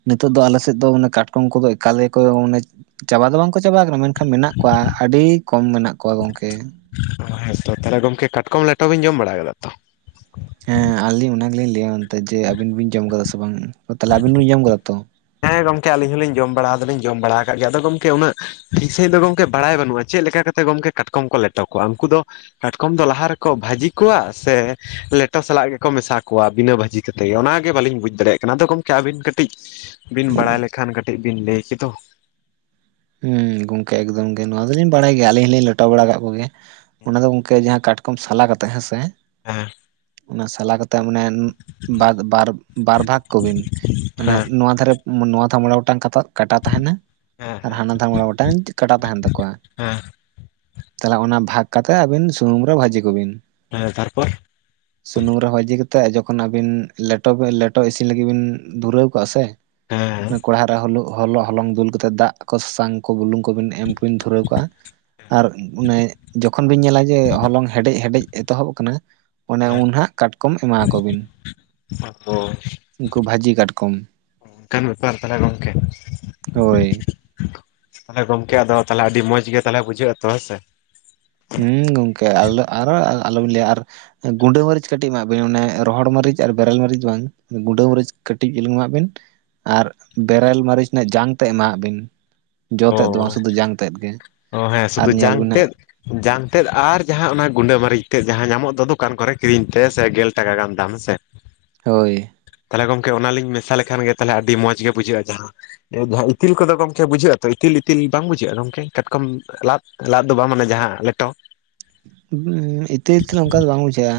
ᱱᱤᱛᱚᱜ ᱫᱚ ᱟᱞᱮᱥᱮᱫ ᱫᱚ ᱢᱟᱱᱮ ᱠᱟᱴᱠᱚᱢ ᱠᱚᱫᱚ ᱮᱠᱟᱞ ᱜᱮ ᱠᱚ ᱢᱟᱱᱮ ᱪᱟᱵᱟ ᱫᱚ ᱵᱟᱝ ᱠᱚ ᱪᱟᱵᱟ ᱟᱠᱟᱱᱟ ᱢᱮᱱ ᱠᱷᱟ ᱢᱮᱱᱟᱜ ᱠᱚᱭᱟ ᱟᱹᱰᱤ ᱠᱚᱢ ᱢᱮᱱᱟᱜ ᱠᱚᱣᱟ ᱜᱚᱝᱠᱮ ᱾ ᱚ ᱦᱮᱸ ᱛᱚ ᱛᱟᱦᱚᱞᱮ ᱜᱚᱝᱠᱮ ᱠᱟᱴᱠᱚᱢ ᱞᱮᱴᱚ ᱵᱮᱱ ᱡᱚᱢ ᱵᱟᱲᱟ ᱠᱟᱫᱟ ᱛᱚ? ᱦᱮᱸ ᱟᱞᱤᱧ ᱚᱱᱟ ᱜᱮᱞᱤᱧ ᱞᱟᱹᱭᱟ ᱢᱮᱱᱛᱮ ᱡᱮ ᱟᱵᱤᱱ ᱵᱤᱱ ᱡᱚᱢ ᱠᱟᱫᱟ ᱥᱮ ᱵᱟᱝ, ᱛᱟᱦᱚᱞᱮ ᱟᱵᱤᱱ ᱵᱤᱱ ᱡᱚᱢ ᱟᱠᱟᱫᱟ ᱛᱚ ᱾ ᱦᱮᱸ ᱜᱚᱝᱠᱮ ᱟᱹᱞᱤᱧ ᱦᱚᱞᱤᱧ ᱡᱚᱢ ᱵᱟᱲᱟ ᱫᱚ ᱞᱤᱧ ᱡᱚᱢ ᱵᱟᱲᱟ ᱟᱠᱟᱜ ᱜᱮ ᱟᱫᱚ ᱜᱚᱝᱠᱮ ᱩᱱᱟᱹᱜ ᱴᱤᱠ ᱥᱟᱺᱦᱤᱡ ᱫᱚ ᱜᱚᱝᱠᱮ ᱵᱟᱲᱟᱭ ᱵᱟᱹᱱᱩᱜᱼᱟ ᱪᱮᱫ ᱞᱮᱠᱟ ᱠᱟᱛᱮ ᱜᱚᱝᱠᱮ ᱠᱟᱴᱠᱚᱢ ᱠᱚ ᱞᱮᱴᱚ ᱠᱚᱣᱟ ᱩᱱᱠᱩ ᱫᱚ ᱠᱟᱴᱠᱚᱢ ᱫᱚ ᱞᱟᱦᱟ ᱨᱮᱠᱚ ᱵᱷᱟᱹᱡᱤ ᱠᱚᱣᱟ ᱥᱮ ᱞᱮᱴᱚ ᱥᱟᱞᱟᱜ ᱜᱮᱠᱚ ᱢᱮᱥᱟ ᱠᱚᱣᱟ ᱵᱤᱱᱟᱹ ᱵᱷᱟᱹᱡᱤ ᱠᱟᱛᱮ ᱚᱱᱟᱜᱮ ᱵᱟᱹᱞᱤᱧ ᱵᱩᱡᱽ ᱫᱟᱲᱮᱭᱟᱜ ᱠᱟᱱᱟ ᱟᱫᱚ ᱜᱚᱝᱠᱮ ᱟᱹᱵᱤᱱ ᱠᱟᱹᱴᱤᱡ ᱵᱤᱱ ᱵᱟᱲᱟᱭ ᱞᱮᱠᱷᱟᱱ ᱠᱟᱹᱴᱤᱡ ᱵᱤᱱ ᱞᱟᱹᱭ ᱠᱮᱫᱚ? ᱦᱩᱸ ᱜᱚᱝᱠᱮ ᱮᱠᱫᱚᱢ ᱜᱮ ᱱᱚᱣᱟ ᱫᱚᱞᱤᱧ ᱵᱟᱰᱟᱭ ᱜᱮᱭᱟ ᱟᱞᱤᱧ ᱦᱚᱞᱤᱧ ᱞᱮᱴᱚ ᱵᱟᱲᱟ ᱠᱟᱜ ᱠᱚ ᱜᱮᱭᱟ ᱦᱮᱸ ᱚᱱᱟ ᱫᱚ ᱡᱟᱦᱟᱸ ᱠᱟᱴ ᱠᱚᱢ ᱥᱟᱞᱟ ᱠᱟᱛᱮ ᱦᱮᱸ ᱥᱮ ᱮᱦᱮᱸ ᱚᱱᱟ ᱥᱟᱞᱟ ᱠᱟᱛᱮᱜ ᱢᱟᱱᱮ ᱵᱟᱜ ᱵᱟᱨ ᱵᱟᱨ ᱵᱷᱟᱜᱽ ᱠᱚ ᱵᱤᱱ ᱢᱟᱱᱮ ᱦᱮᱸ ᱱᱚᱣᱟ ᱫᱷᱟᱨᱮ ᱱᱚᱣᱟ ᱫᱷᱟ ᱢᱚᱲᱮ ᱜᱚᱴᱟᱝ ᱠᱟᱛᱟ ᱠᱟᱴᱟ ᱛᱟᱦᱮᱱᱟ ᱟᱨ ᱦᱮᱸ ᱦᱟᱱᱟ ᱫᱷᱟ ᱢᱚᱲᱮ ᱜᱚ ᱠᱟᱴᱟ ᱛᱟᱦᱮᱱ ᱛᱟᱠᱚᱣᱟ ᱾ ᱦᱮᱸ ᱛᱟᱦᱚᱞᱮ ᱚᱱᱟ ᱵᱷᱟᱜᱽ ᱠᱟᱛᱮ ᱟᱹᱵᱤᱱ ᱥᱩᱱᱩᱢ ᱨᱮ ᱵᱷᱟᱹᱡᱤ ᱠᱚ ᱵᱤᱱ᱾ ᱦᱮᱸ ᱛᱟᱨᱯᱚᱨ? ᱥᱩᱱᱩᱢ ᱨᱮ ᱵᱷᱟᱹᱡᱤ ᱠᱟᱛᱮ ᱡᱚᱠᱷᱚᱱ ᱟᱹᱵᱤᱱ ᱞᱮᱴᱚ ᱵᱮ ᱞᱮᱴᱚ ᱤᱥᱤᱱ ᱞᱟᱹᱜᱤᱫ ᱵᱤᱱ ᱫᱷᱩᱨᱟᱹᱣ ᱠᱟᱜᱼᱟ ᱥᱮ ᱦᱮᱸ ᱠᱚᱲᱦᱟ ᱨᱮ ᱦᱚ ᱦᱚᱞᱚ ᱦᱚᱞᱚᱝ ᱫᱩᱞ ᱠᱟᱛᱮ ᱫᱟᱜ ᱠᱚ ᱥᱟᱥᱟᱝ ᱠᱚ ᱵᱩᱞᱝ ᱠᱚ ᱠᱚᱵᱤᱱ ᱮᱢ ᱵᱤᱱ ᱫᱷᱩᱨᱟᱹᱣ ᱠᱟᱜ-ᱟ ᱟᱨ ᱚᱱᱮ ᱡᱚᱠᱷᱚᱱ ᱵᱤᱱ ᱧᱮᱞᱟ ᱡᱮ ᱦᱚᱞᱚᱝ ᱦᱮᱰᱮᱡ ᱦᱮᱰᱮᱡ ᱮᱛᱚᱦᱚᱵ ᱟᱠᱟᱱᱟ ᱚᱱᱮ ᱦᱮᱸ ᱩᱱᱦᱟᱜ ᱠᱟᱴᱠᱚᱢ ᱮᱢᱟ ᱠᱚ ᱵᱤᱱ ᱚ ᱩᱱᱠᱩ ᱵᱷᱟᱹᱡᱤ ᱠᱟᱴᱠᱚᱢ ᱚᱱᱠᱟᱱ ᱵᱮᱯᱟᱨ ᱛᱟᱦᱚᱞᱮ ᱜᱚᱝᱠᱮ ᱦᱳᱭ ᱛᱟᱦᱞᱮ ᱜᱚᱝᱠᱮ ᱟᱫᱚ ᱛᱟᱦᱮᱞᱮ ᱟᱹᱰᱤ ᱢᱚᱸᱡᱽ ᱜᱮ ᱛᱟᱦᱚᱞᱮ ᱵᱩᱡᱷᱟᱹᱜ-ᱟ ᱛᱚ ᱦᱳᱭᱥᱮ? ᱦᱩᱸ ᱜᱚᱝᱠᱮ ᱟᱞᱚ ᱟᱨᱚ ᱟᱞᱚᱵᱤᱱ ᱞᱟᱹᱭᱟ ᱟᱨ ᱜᱩᱸᱰᱟᱹ ᱢᱟᱹᱨᱤᱪ ᱠᱟᱹᱴᱤᱡ ᱮᱢᱟᱜ ᱵᱤᱱ, ᱚᱱᱮ ᱨᱚᱦᱚᱲ ᱢᱟᱹᱨᱤᱪ ᱟᱨ ᱵᱮᱨᱮᱞ ᱢᱟᱹᱨᱤᱪ ᱵᱟᱝ ᱜᱩᱸᱰᱟᱹ ᱢᱟᱹᱨᱤᱪ ᱠᱟᱹᱴᱤᱡ ᱪᱩᱞᱩᱝ ᱮᱢᱟᱜ ᱵᱤᱱ ᱟᱨ ᱵᱮᱨᱮᱞ ᱢᱟᱹᱨᱤᱪ ᱨᱮᱱᱟᱜ ᱡᱟᱝ ᱛᱮᱫ ᱮᱢᱟᱣᱟᱜ ᱵᱤᱱ ᱾ ᱡᱚ ᱛᱮᱫ ᱫᱚ ᱚ ᱵᱟᱝ ᱥᱩᱫᱩ ᱡᱟᱝ ᱛᱮᱫ ᱜᱮ ᱚ ᱦᱮᱸ ᱟᱨ ᱥᱩᱫᱷᱩ ᱧᱮᱞ ᱡᱟᱝ ᱵᱤᱱ ᱦᱟᱸᱜ ᱛᱮᱫ ᱡᱟᱝ ᱛᱮᱫ ᱟᱨ ᱡᱟᱦᱟ ᱚᱱᱟ ᱜᱩᱸᱰᱟᱹ ᱢᱟᱹᱨᱤᱪ ᱛᱮᱫ ᱡᱟᱦᱟ ᱧᱟᱢᱚᱜ ᱫᱚ ᱫᱳᱠᱟᱱ ᱠᱚᱨᱮᱜ ᱠᱤᱨᱤᱧ ᱛᱮ ᱜᱮᱞ ᱴᱟᱠᱟ ᱜᱟᱱ ᱫᱟᱢ ᱦᱮᱸ ᱥᱮ ᱦ ᱦᱳᱭ ᱛᱟᱦᱚᱞᱮ ᱜᱚᱝᱠᱮ ᱚᱱᱟᱞᱤᱧ ᱢᱮᱥᱟ ᱞᱮᱠᱷᱟᱱ ᱜᱮ ᱛᱟᱦᱚᱞᱮ ᱟᱹᱰᱤ ᱢᱚᱡᱽ ᱜᱮ ᱵᱩᱡᱷᱟᱹᱜᱼᱟ ᱡᱟᱦᱟᱸ ᱤᱛᱤᱞ ᱠᱚᱫᱚ ᱜᱚᱝᱠᱮ ᱵᱩᱡᱷᱟᱹᱜ ᱛᱚ ᱤᱛᱤᱞ ᱤᱛᱤᱞ ᱵᱟᱝ ᱵᱩᱡᱷᱟᱹᱜᱼᱟ ᱜᱚᱝᱠᱮ ᱠᱟᱴᱠᱚᱢ ᱞᱟᱫ ᱞᱟᱫ ᱫᱚ ᱵᱟᱝ ᱢᱟᱱᱮ ᱡᱟᱦᱟᱸ ᱞᱮᱴᱚ? ᱚ ᱤᱛᱤᱞ ᱤᱛᱤᱞ ᱚᱱᱠᱟ ᱫᱚ ᱵᱟᱝ ᱵᱩᱡᱷᱟᱹᱜᱼᱟ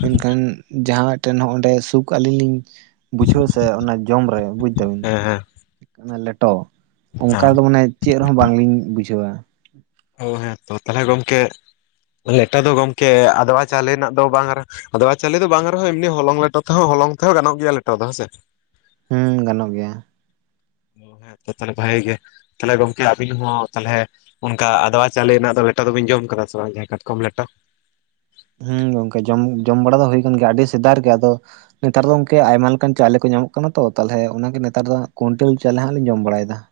ᱢᱮᱱᱠᱷᱟᱱ ᱡᱟᱦᱟᱸ ᱢᱮ ᱴᱮᱱ ᱦᱚᱸ ᱚᱸᱰᱮ ᱥᱩᱠ ᱟᱹᱞᱤᱧ ᱞᱤᱧ ᱵᱩᱡᱷᱟᱹᱣ-ᱟ ᱥᱮ ᱚᱱᱟ ᱡᱚᱢ ᱨᱮ ᱵᱩᱡ ᱫᱟᱹᱵᱤᱱ? ᱦᱮᱸ ᱦᱮᱸ ᱞᱮᱴᱚ ᱚᱱᱠᱟ ᱦᱮᱸ ᱫᱚ ᱢᱟᱱᱮ ᱪᱮᱫ ᱨᱮᱦᱚᱸ ᱵᱟᱝᱞᱤᱧ ᱵᱩᱡᱷᱟᱹᱣᱟ ᱾ ᱚ ᱦᱮᱸ ᱛᱚ ᱛᱟᱦᱚᱞᱮ ᱜᱚᱝᱠᱮ ᱞᱮᱴᱚ ᱫᱚ ᱜᱚᱝᱠᱮ ᱟᱫᱭᱣᱟ ᱪᱟᱣᱞᱮ ᱨᱮᱱᱟᱜ ᱫᱚ ᱵᱟᱝ ᱨᱮ ᱟᱫᱚᱭᱟ ᱪᱟᱣᱞᱮ ᱫᱚ ᱵᱟᱝ ᱨᱮᱦᱚᱸ ᱮᱢᱱᱤ ᱦᱚᱞᱚᱝ ᱞᱮᱴᱚ ᱛᱮᱦᱚᱸ ᱦᱚᱞᱚᱝ ᱛᱮᱦᱚᱸ ᱜᱟᱱᱚᱜ ᱜᱮᱭᱟ ᱞᱮᱴᱚ ᱫᱚ ᱦᱮᱸ ᱥᱮ᱾ ᱦᱳ ᱜᱟᱱᱚᱜ ᱜᱮᱭᱟ ᱾ ᱚ ᱦᱮᱸ ᱛᱚ ᱛᱟᱦᱚᱞᱮ ᱵᱷᱟᱜᱮ ᱛᱟᱦᱞᱮ ᱜᱚᱝᱠᱮ ᱟᱵᱤᱱ ᱦᱚᱸ ᱛᱟᱦᱚᱞᱮ ᱛᱟ ᱟᱫᱭᱣᱟ ᱪᱟᱣᱞᱮ ᱨᱮᱱᱟᱜ ᱫᱚ ᱞᱮᱴᱟ ᱫᱚᱵᱮᱱ ᱡᱚᱢ ᱠᱟᱫᱟ ᱥᱮ ᱵᱟᱝ ᱡᱟ ᱠᱟᱴᱠᱚᱢ ᱞᱮᱴᱚ? ᱦᱳᱸ ᱜᱚᱝᱠᱮ ᱡᱚᱢ ᱡᱚᱢ ᱵᱟᱲᱟ ᱫᱚ ᱦᱩᱭ ᱠᱟᱱ ᱜᱮᱭᱟ ᱟᱹᱰᱤ ᱥᱮᱫᱟᱨ ᱜᱮ ᱟᱫᱚ ᱱᱮᱛᱟᱨ ᱫᱚ ᱜᱚᱝᱠᱮ ᱟᱭᱢᱟ ᱞᱮᱠᱟᱱ ᱪᱟᱣᱞᱮ ᱠᱚ ᱧᱟᱢᱚᱜ ᱠᱟᱱᱟ ᱛᱚ ᱛᱟᱦᱚᱞᱮ ᱚᱱᱟ ᱜᱮ ᱱᱮᱛᱟᱨ ᱫᱚ ᱦᱟᱜ ᱠᱚᱱᱴᱚᱞ ᱪᱟᱣᱞᱮ ᱦᱟᱜ ᱞᱤᱧ ᱡᱚᱢ ᱵᱟᱲᱟᱭ ᱮᱫᱟ ᱾